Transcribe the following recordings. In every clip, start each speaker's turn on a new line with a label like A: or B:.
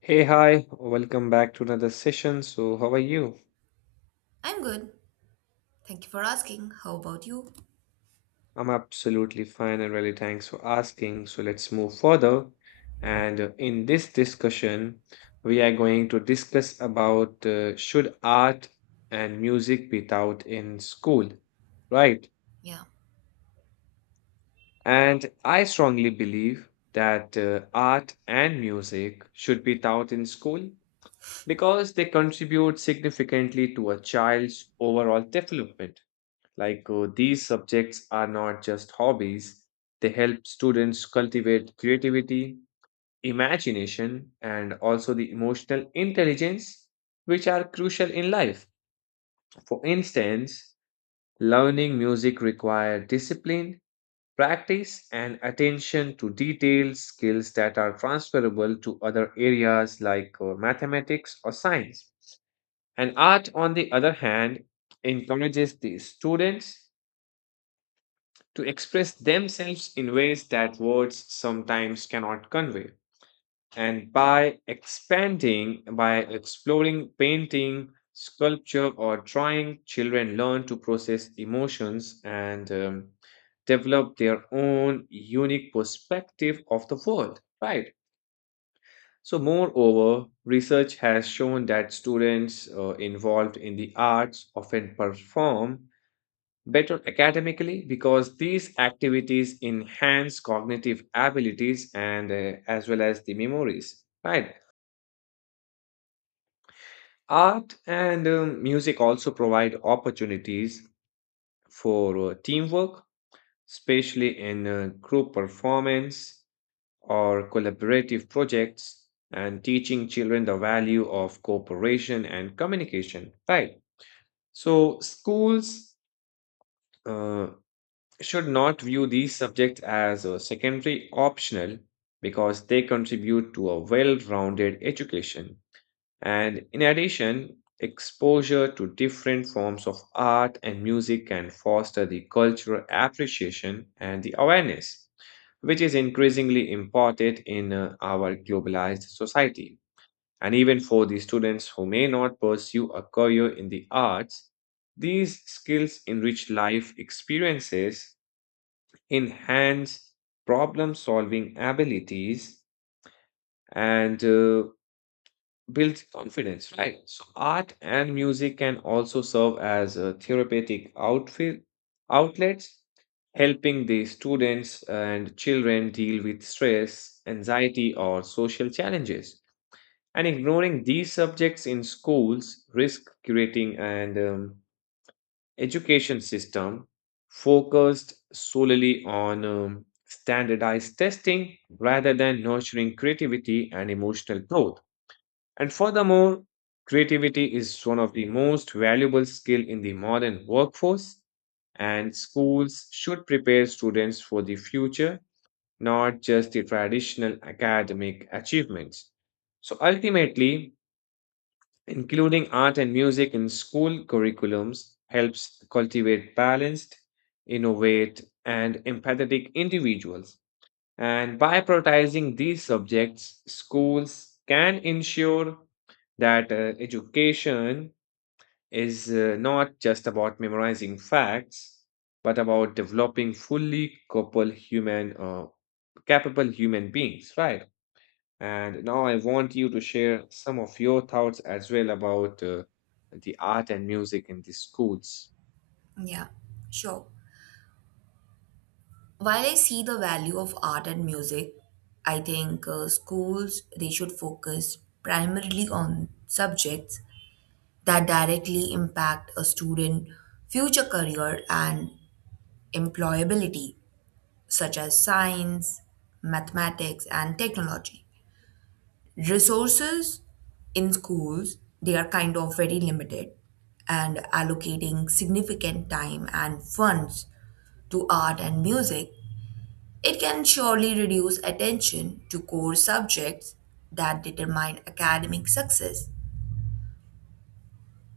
A: Hey, hi, welcome back to another session. So, how are you?
B: I'm good. Thank you for asking. How about you?
A: I'm absolutely fine and really thanks for asking. So, let's move further. And in this discussion, we are going to discuss about should art and music be taught in school, right?
B: Yeah,
A: And I strongly believe that art and music should be taught in school because they contribute significantly to a child's overall development. These subjects are not just hobbies, they help students cultivate creativity, imagination, and also the emotional intelligence, which are crucial in life. For instance, learning music requires discipline, practice, and attention to detail skills that are transferable to other areas like mathematics or science. And art, on the other hand, encourages the students to express themselves in ways that words sometimes cannot convey. And by exploring painting, sculpture, or drawing, children learn to process emotions and develop their own unique perspective of the world, right? So, moreover, research has shown that students involved in the arts often perform better academically because these activities enhance cognitive abilities and as well as the memories, right? Art and music also provide opportunities for teamwork, especially in group performance or collaborative projects, and teaching children the value of cooperation and communication, right? So schools uh, should not view these subjects as a secondary optional because they contribute to a well rounded education. And in addition, exposure to different forms of art and music can foster the cultural appreciation and the awareness, which is increasingly important in our globalized society. And even for the students who may not pursue a career in the arts, these skills enrich life experiences, enhance problem solving abilities, and build confidence, right? So art and music can also serve as therapeutic outfit outlets, helping the students and children deal with stress, anxiety, or social challenges. And ignoring these subjects in schools risk creating and education system focused solely on standardized testing rather than nurturing creativity and emotional growth. And furthermore, creativity is one of the most valuable skill in the modern workforce, and schools should prepare students for the future, not just the traditional academic achievements. So ultimately, including art and music in school curriculums helps cultivate balanced, innovate, and empathetic individuals. And by prioritizing these subjects, schools can ensure that education is not just about memorizing facts, but about developing fully capable human beings, right? And now I want you to share some of your thoughts as well about the art and music in the schools.
B: yeah, sure. While I see the value of art and music, I think schools they should focus primarily on subjects that directly impact a student' future career and employability, such as science, mathematics, and technology. Resources in schools, they are kind of very limited, and allocating significant time and funds to art and music, it can surely reduce attention to core subjects that determine academic success.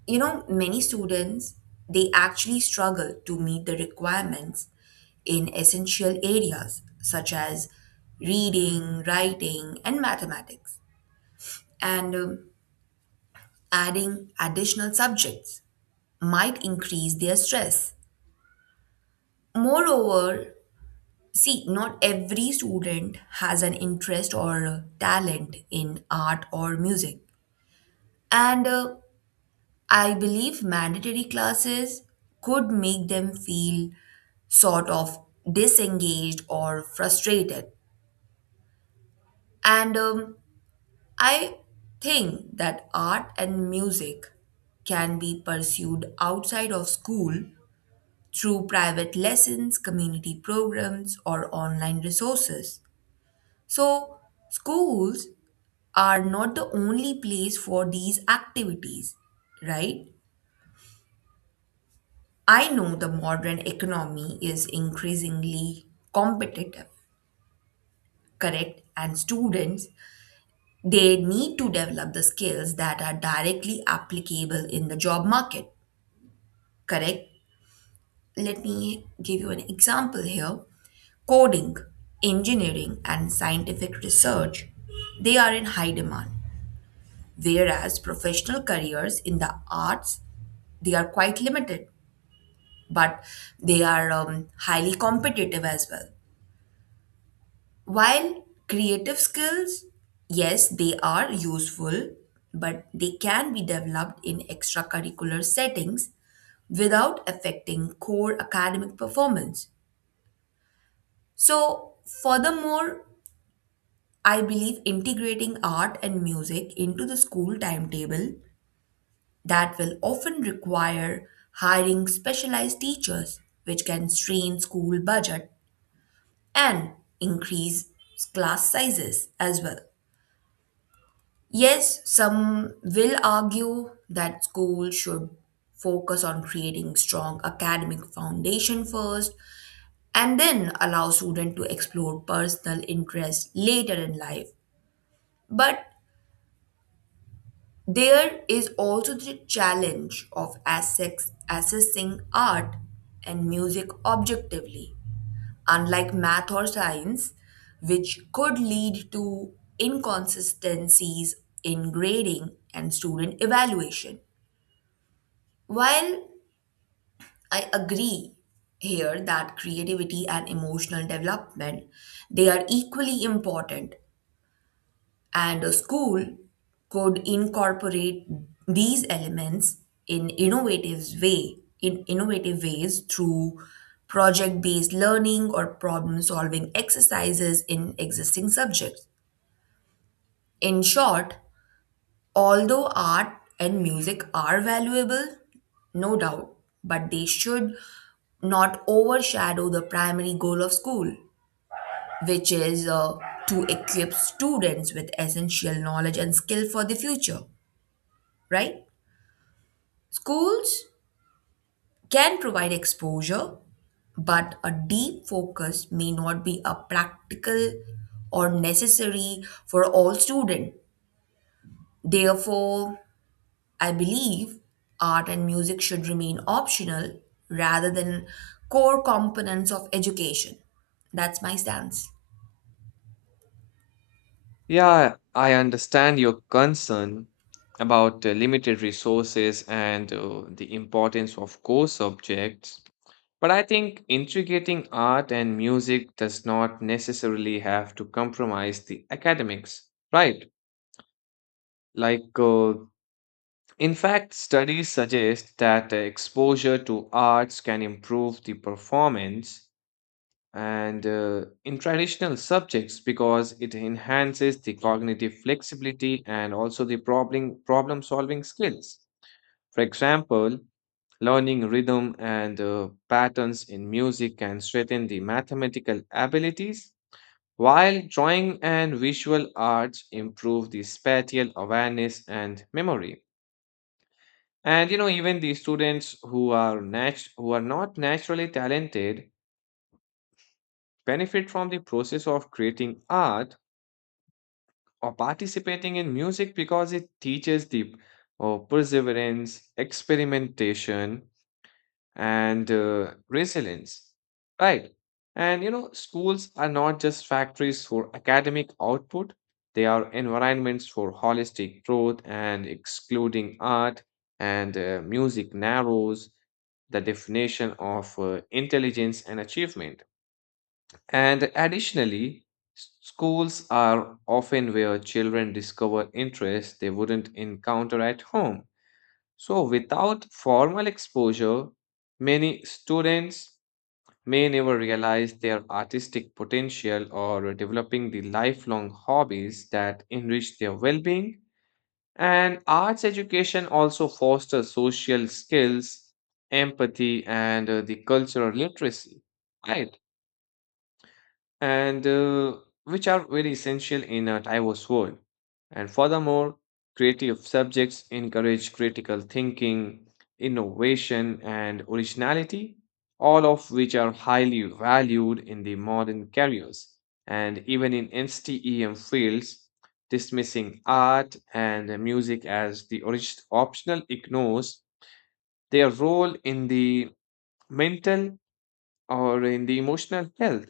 B: You know, many students, they actually struggle to meet the requirements in essential areas such as reading, writing, and mathematics, and adding additional subjects might increase their stress. Moreover, see, not every student has an interest or talent in art or music. And I believe mandatory classes could make them feel sort of disengaged or frustrated. And I think that art and music can be pursued outside of school through private lessons, community programs, or online resources. So, schools are not the only place for these activities, right? I know the modern economy is increasingly competitive, correct? And students, they need to develop the skills that are directly applicable in the job market, correct? Let me give you an example here. Coding, engineering, and scientific research, they are in high demand. Whereas professional careers in the arts, they are quite limited, but they are highly competitive as well. While creative skills, yes, they are useful, but they can be developed in extracurricular settings without affecting core academic performance. So, furthermore, I believe integrating art and music into the school timetable that will often require hiring specialized teachers, which can strain school budget and increase class sizes as well. Yes, some will argue that schools should focus on creating strong academic foundation first and then allow students to explore personal interests later in life. But there is also the challenge of assessing art and music objectively, unlike math or science, which could lead to inconsistencies in grading and student evaluation. While I agree here that creativity and emotional development, they are equally important. And a school could incorporate these elements in innovative ways through project based learning or problem solving exercises in existing subjects. In short, although art and music are valuable, no doubt, but they should not overshadow the primary goal of school, which is to equip students with essential knowledge and skill for the future, right? Schools can provide exposure, but a deep focus may not be a practical or necessary for all students. Therefore, I believe art and music should remain optional rather than core components of education. That's my stance.
A: Yeah, I understand your concern about the limited resources and the importance of core subjects, but I think integrating art and music does not necessarily have to compromise the academics, right? Like uh, In fact, studies suggest that the exposure to arts can improve the performance and in traditional subjects because it enhances the cognitive flexibility and also the problem solving skills. For example, learning rhythm and patterns in music can strengthen the mathematical abilities, while drawing and visual arts improve the spatial awareness and memory. And you know, even the students who are not naturally talented benefit from the process of creating art or participating in music because it teaches the perseverance, experimentation, and resilience, right? And you know, schools are not just factories for academic output, they are environments for holistic growth, and excluding art and music narrows the definition of intelligence and achievement. And additionally, schools are often where children discover interests they wouldn't encounter at home. So, without formal exposure, many students may never realize their artistic potential or developing the lifelong hobbies that enrich their well being. And arts education also fosters social skills, empathy, and the cultural literacy, right? and Which are very essential in a diverse world. And furthermore, creative subjects encourage critical thinking, innovation, and originality, all of which are highly valued in the modern careers and even in STEM fields. Dismissing art and music as the optional ignores their role in the mental or in the emotional health.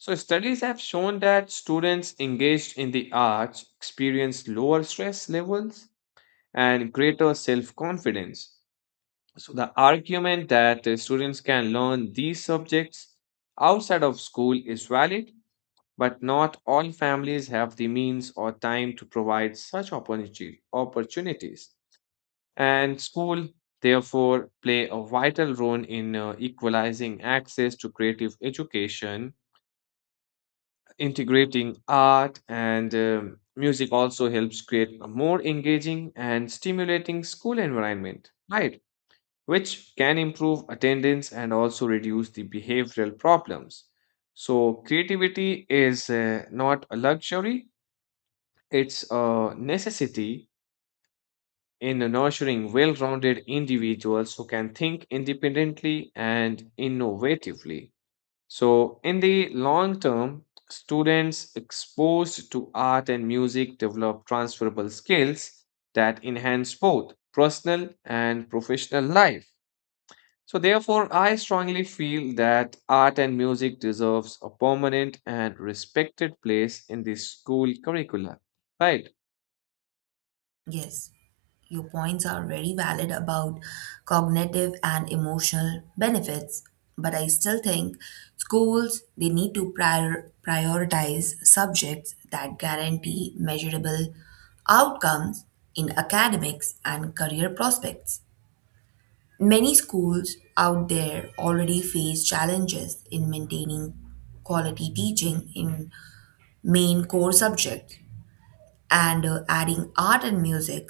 A: So, studies have shown that students engaged in the arts experience lower stress levels and greater self confidence. So, the argument that students can learn these subjects outside of school is valid, but not all families have the means or time to provide such opportunities. And school, therefore, play a vital role in equalizing access to creative education. Integrating art and music also helps create a more engaging and stimulating school environment, right? Which can improve attendance and also reduce the behavioral problems. So, creativity is not a luxury, it's a necessity in nurturing well rounded individuals who can think independently and innovatively. So, in the long term, students exposed to art and music develop transferable skills that enhance both personal and professional life. So, therefore, I strongly feel that art and music deserves a permanent and respected place in the school curricula. Right.
B: Yes. Your points are very valid about cognitive and emotional benefits, but I still think schools they need to prioritize subjects that guarantee measurable outcomes in academics and career prospects. Many schools out there already face challenges in maintaining quality teaching in main core subjects, and adding art and music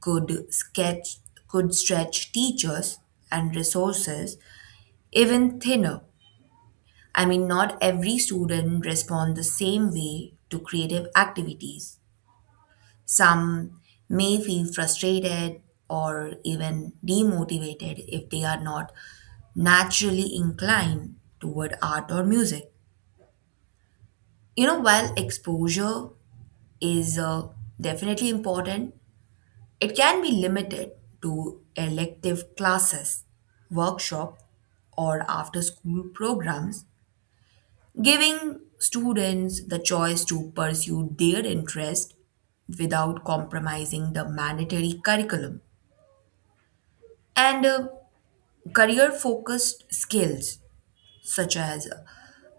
B: could sketch could stretch teachers and resources even thinner. I mean, not every student respond the same way to creative activities. Some may feel frustrated or even demotivated if they are not naturally inclined toward art or music. You know, while exposure is definitely important, it can be limited to elective classes, workshop, or after school programs, giving students the choice to pursue their interest without compromising the mandatory curriculum. And career focused skills such as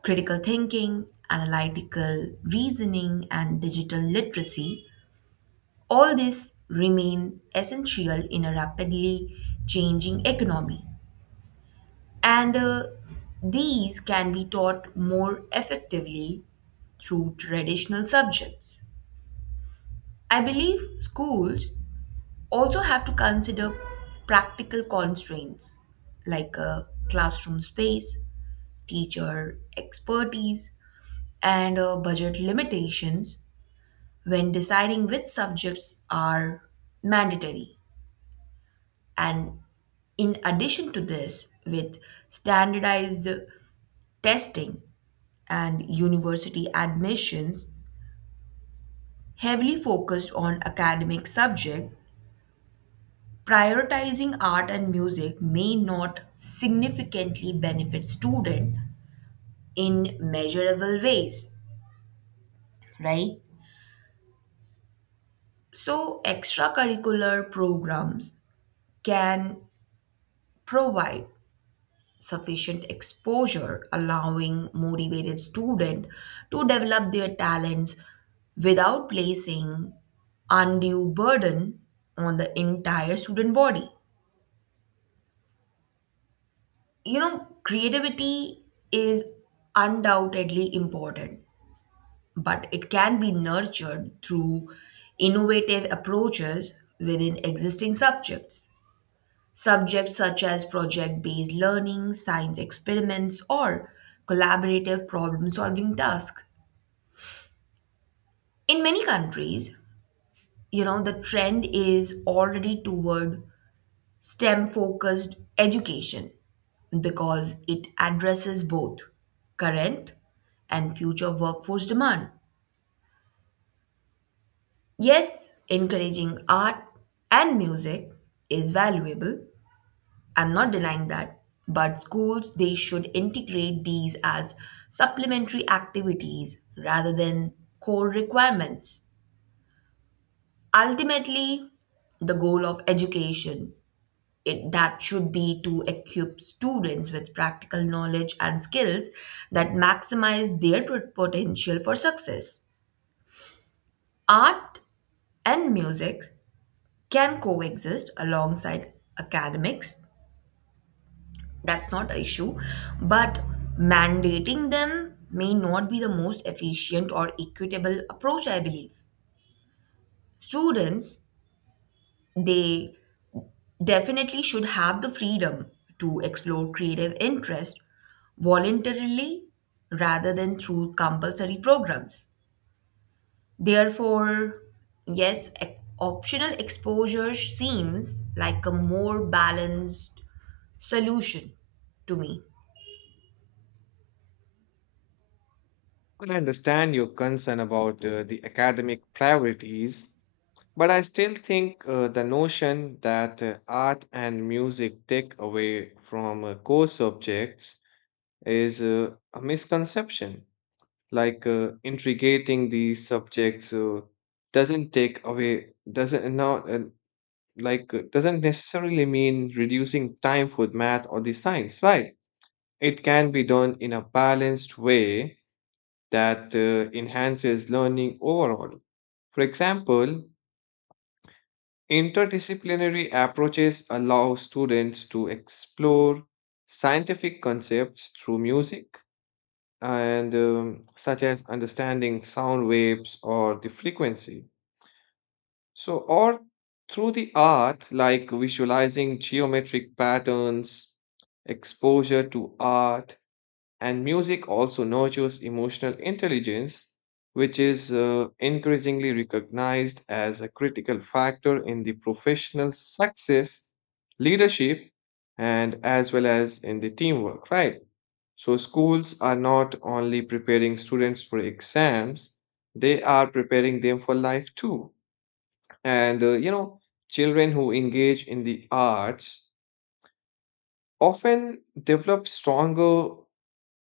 B: critical thinking, analytical reasoning, and digital literacy, all this remain essential in a rapidly changing economy. And These can be taught more effectively through traditional subjects. I believe schools also have to consider practical constraints like a classroom space, teacher expertise, and budget limitations when deciding which subjects are mandatory. And in addition to this, with standardized testing and university admissions heavily focused on academic subject, prioritizing art and music may not significantly benefit student in measurable ways, right? So extracurricular programs can provide sufficient exposure, allowing motivated students to develop their talents without placing undue burden on the entire student body. You know, creativity is undoubtedly important, but it can be nurtured through innovative approaches within existing subjects. Subjects such as project based learning, science experiments, or collaborative problem solving tasks. In many countries, you know, the trend is already toward STEM focused education because it addresses both current and future workforce demand. Yes, encouraging art and music is valuable, I'm not denying that, but schools they should integrate these as supplementary activities rather than core requirements. Ultimately, the goal of education, it, that should be to equip students with practical knowledge and skills that maximize their potential for success. Art and music can coexist alongside academics. That's not an issue. But mandating them may not be the most efficient or equitable approach, I believe. Students, they definitely should have the freedom to explore creative interest voluntarily rather than through compulsory programs. Therefore, yes, optional exposure seems like a more balanced solution to me.
A: I understand your concern about the academic priorities, but I still think the notion that art and music take away from core subjects is a misconception. Integrating these subjects doesn't take away, doesn't not like doesn't necessarily mean reducing time for math or the science, right? It can be done in a balanced way that enhances learning overall. For example, interdisciplinary approaches allow students to explore scientific concepts through music and such as understanding sound waves or the frequency. So, or through the art, like visualizing geometric patterns, exposure to art, and music also nurtures emotional intelligence, which is increasingly recognized as a critical factor in the professional success, leadership, and as well as in the teamwork, right? So, schools are not only preparing students for exams, they are preparing them for life too. And, you know, children who engage in the arts often develop stronger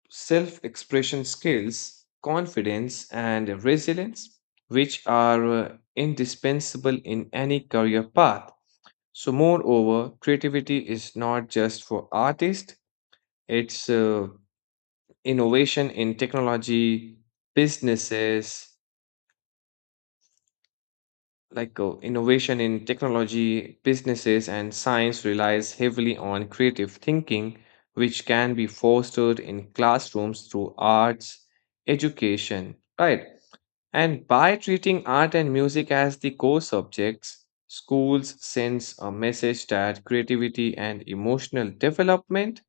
A: self expression skills, confidence, and resilience, which are indispensable in any career path. So, moreover, creativity is not just for artists, it's innovation in technology, businesses, innovation in technology, businesses, and science relies heavily on creative thinking, which can be fostered in classrooms through arts, education, right? And by treating art and music as the core subjects, schools sends a message that creativity and emotional development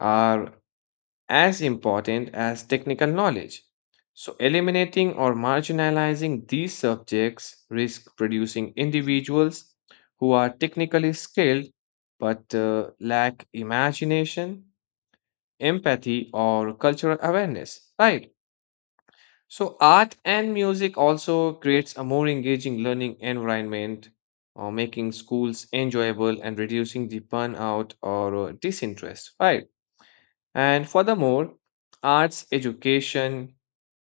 A: are as important as technical knowledge. So, eliminating or marginalizing these subjects risk producing individuals who are technically skilled but lack imagination, empathy, or cultural awareness, right? So art and music also creates a more engaging learning environment, making schools enjoyable and reducing the burnout or disinterest, right? And furthermore, arts education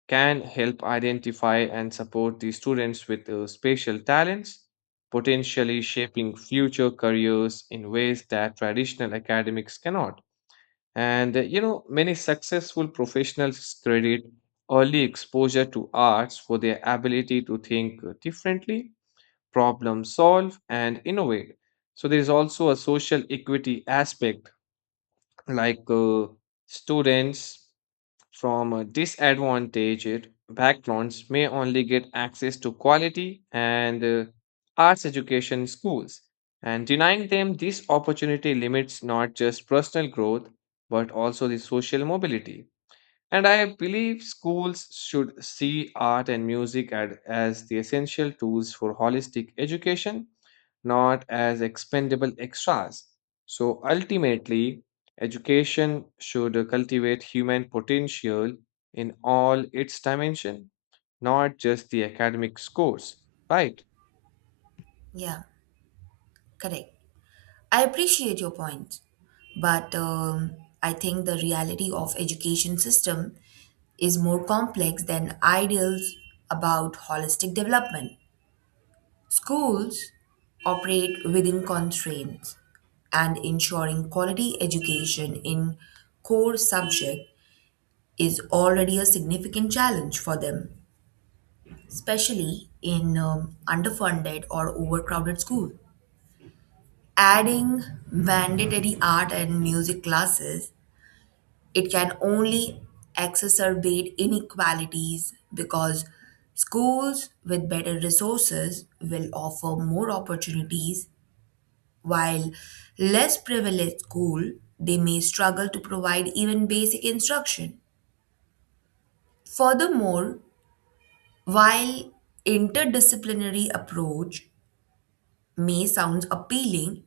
A: can help identify and support the students with special talents, potentially shaping future careers in ways that traditional academics cannot. And you know, many successful professionals credit early exposure to arts for their ability to think differently, problem solve, and innovate. So, there is also a social equity aspect, like uh, students from a disadvantaged backgrounds may only get access to quality and arts education in schools. And denying them this opportunity limits not just personal growth, but also the social mobility. And I believe schools should see art and music as the essential tools for holistic education, not as expendable extras. So ultimately, education should cultivate human potential in all its dimension, not just the academic scores, right?
B: Yeah, correct. I appreciate your point, but I think the reality of education system is more complex than ideals about holistic development. Schools operate within constraints, and ensuring quality education in core subject is already a significant challenge for them, especially in underfunded or overcrowded school. Adding mandatory art and music classes, it can only exacerbate inequalities because schools with better resources will offer more opportunities, while less privileged school, they may struggle to provide even basic instruction. Furthermore, while interdisciplinary approach may sound appealing,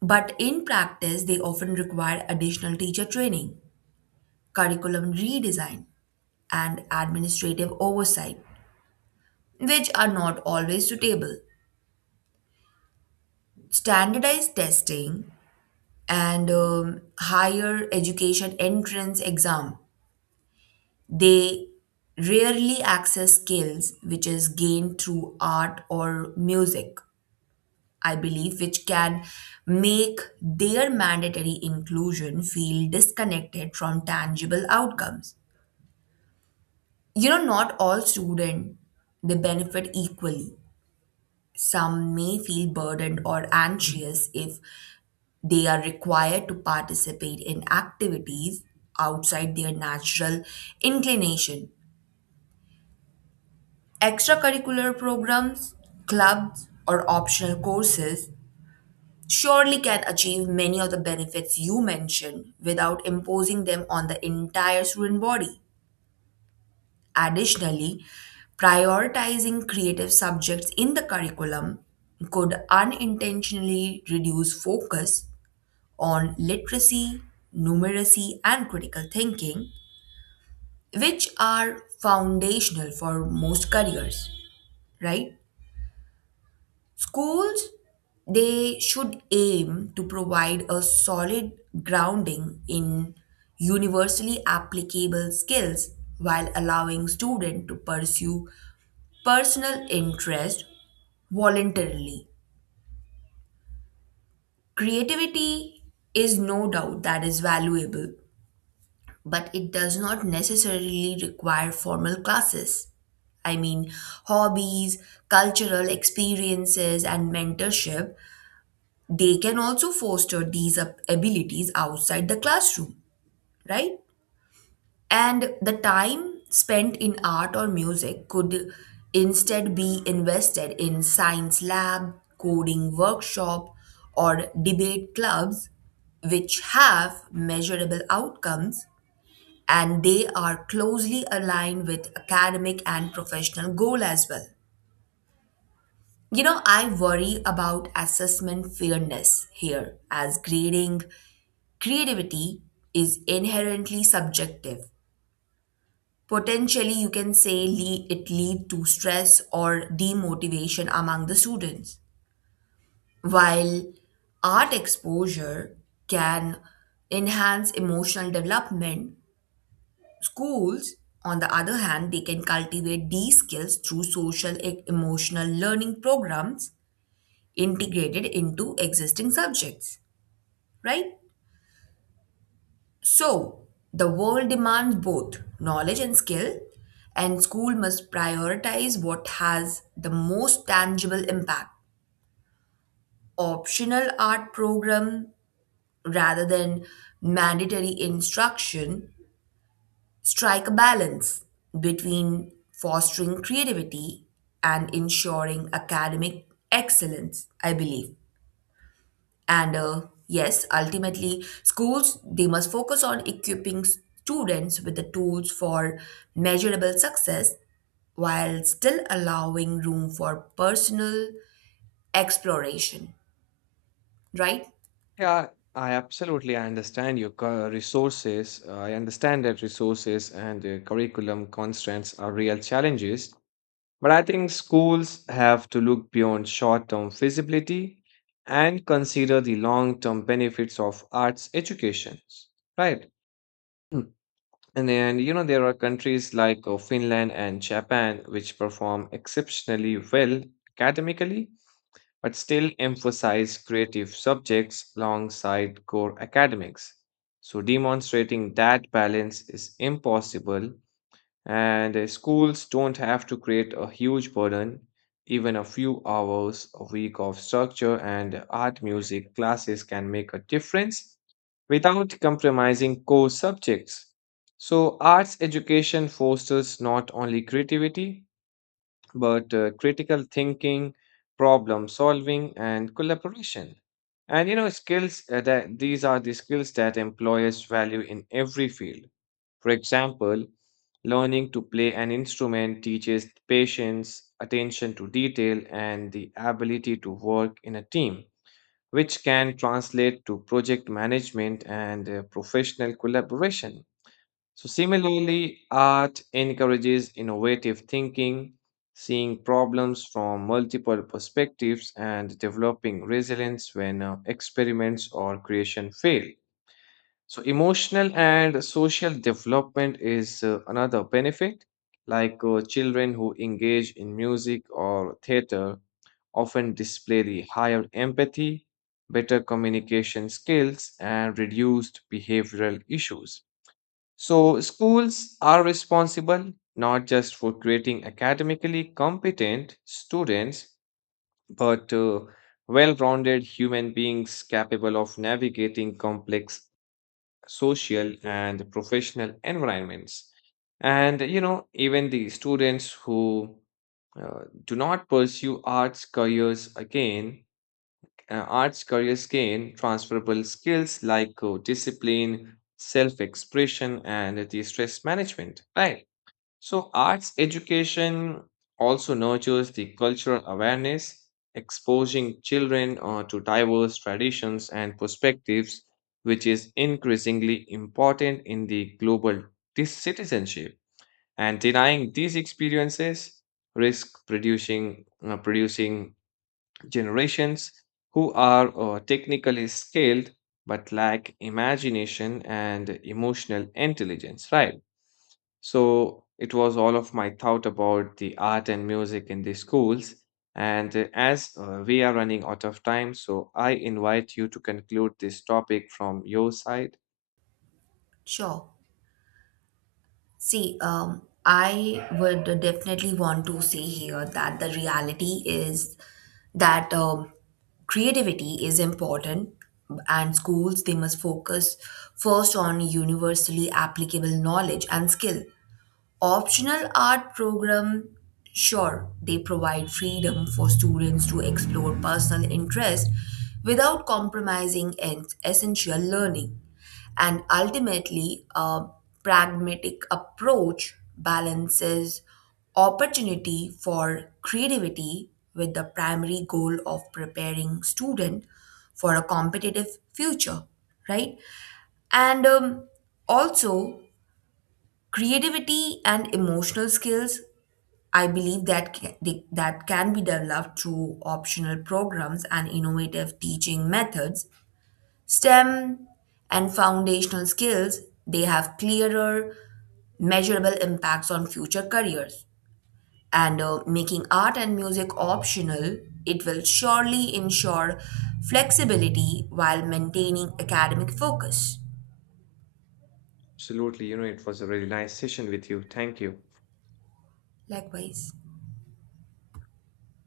B: but in practice they often require additional teacher training, curriculum redesign, and administrative oversight, which are not always suitable. Standardized testing and higher education entrance exam, they rarely access skills which is gained through art or music, I believe, which can make their mandatory inclusion feel disconnected from tangible outcomes. You know, not all students, they benefit equally. Some may feel burdened or anxious if they are required to participate in activities outside their natural inclination. Extracurricular programs, clubs, or optional courses surely can achieve many of the benefits you mentioned without imposing them on the entire student body. Additionally, prioritizing creative subjects in the curriculum could unintentionally reduce focus on literacy, numeracy, and critical thinking, which are foundational for most careers, right? Schools, they should aim to provide a solid grounding in universally applicable skills while allowing students to pursue personal interest voluntarily. Creativity is no doubt that is valuable, but it does not necessarily require formal classes. I mean, hobbies, cultural experiences, and mentorship, they can also foster these abilities outside the classroom, right? And the time spent in art or music could instead be invested in science lab, coding workshop, or debate clubs, which have measurable outcomes and they are closely aligned with academic and professional goal as well. You know, I worry about assessment fairness here, as grading creativity is inherently subjective, potentially you can say it lead to stress or demotivation among the students. While art exposure can enhance emotional development, schools, on the other hand, they can cultivate these skills through social emotional learning programs integrated into existing subjects, right? So, the world demands both knowledge and skill, and school must prioritize what has the most tangible impact. Optional art program rather than mandatory instruction strike a balance between fostering creativity and ensuring academic excellence, I believe. And Yes, ultimately, schools they must focus on equipping students with the tools for measurable success while still allowing room for personal exploration, right?
A: Yeah, I absolutely understand your cur- resources. I understand that resources and curriculum constraints are real challenges. But I think schools have to look beyond short term feasibility and consider the long term benefits of arts education. Right. Mm. And then, you know, there are countries like Finland and Japan which perform exceptionally well academically, but still emphasize creative subjects alongside core academics. So, demonstrating that balance is impossible and schools don't have to create a huge burden. Even a few hours a week of structure and art music classes can make a difference without compromising core subjects. So, arts education fosters not only creativity but critical thinking, problem solving, and collaboration. And you know, skills that these are the skills that employers value in every field. For example, learning to play an instrument teaches patience, attention to detail, and the ability to work in a team, which can translate to project management and professional collaboration. So, similarly, art encourages innovative thinking, seeing problems from multiple perspectives, and developing resilience when experiments or creation fail. So, emotional and social development is another benefit. Children who engage in music or theater often display the higher empathy, better communication skills, and reduced behavioral issues. So, schools are responsible not just for creating academically competent students, but well rounded human beings capable of navigating complex social and professional environments. And you know, even the students who do not pursue arts careers again, arts careers gain transferable skills like discipline, self expression, and the stress management, right? So, arts education also nurtures the cultural awareness, exposing children to diverse traditions and perspectives, which is increasingly important in the global citizenship. And denying these experiences risk producing generations who are technically skilled but lack imagination and emotional intelligence, right? So it was all of my thought about the art and music in the schools. And as we are running out of time, so I invite you to conclude this topic from your side.
B: Sure. See, I would definitely want to say here that the reality is that creativity is important, and schools they must focus first on universally applicable knowledge and skill. Optional art program, sure they provide freedom for students to explore personal interest without compromising essential learning. And ultimately, a pragmatic approach balances opportunity for creativity with the primary goal of preparing student for a competitive future, right? And Also, creativity and emotional skills, I believe that that can be developed through optional programs and innovative teaching methods. STEM and foundational skills, they have clearer, measurable impacts on future careers. And Making art and music optional, it will surely ensure flexibility while maintaining academic focus.
A: Absolutely, you know, it was a really nice session with you. Thank you.
B: Likewise.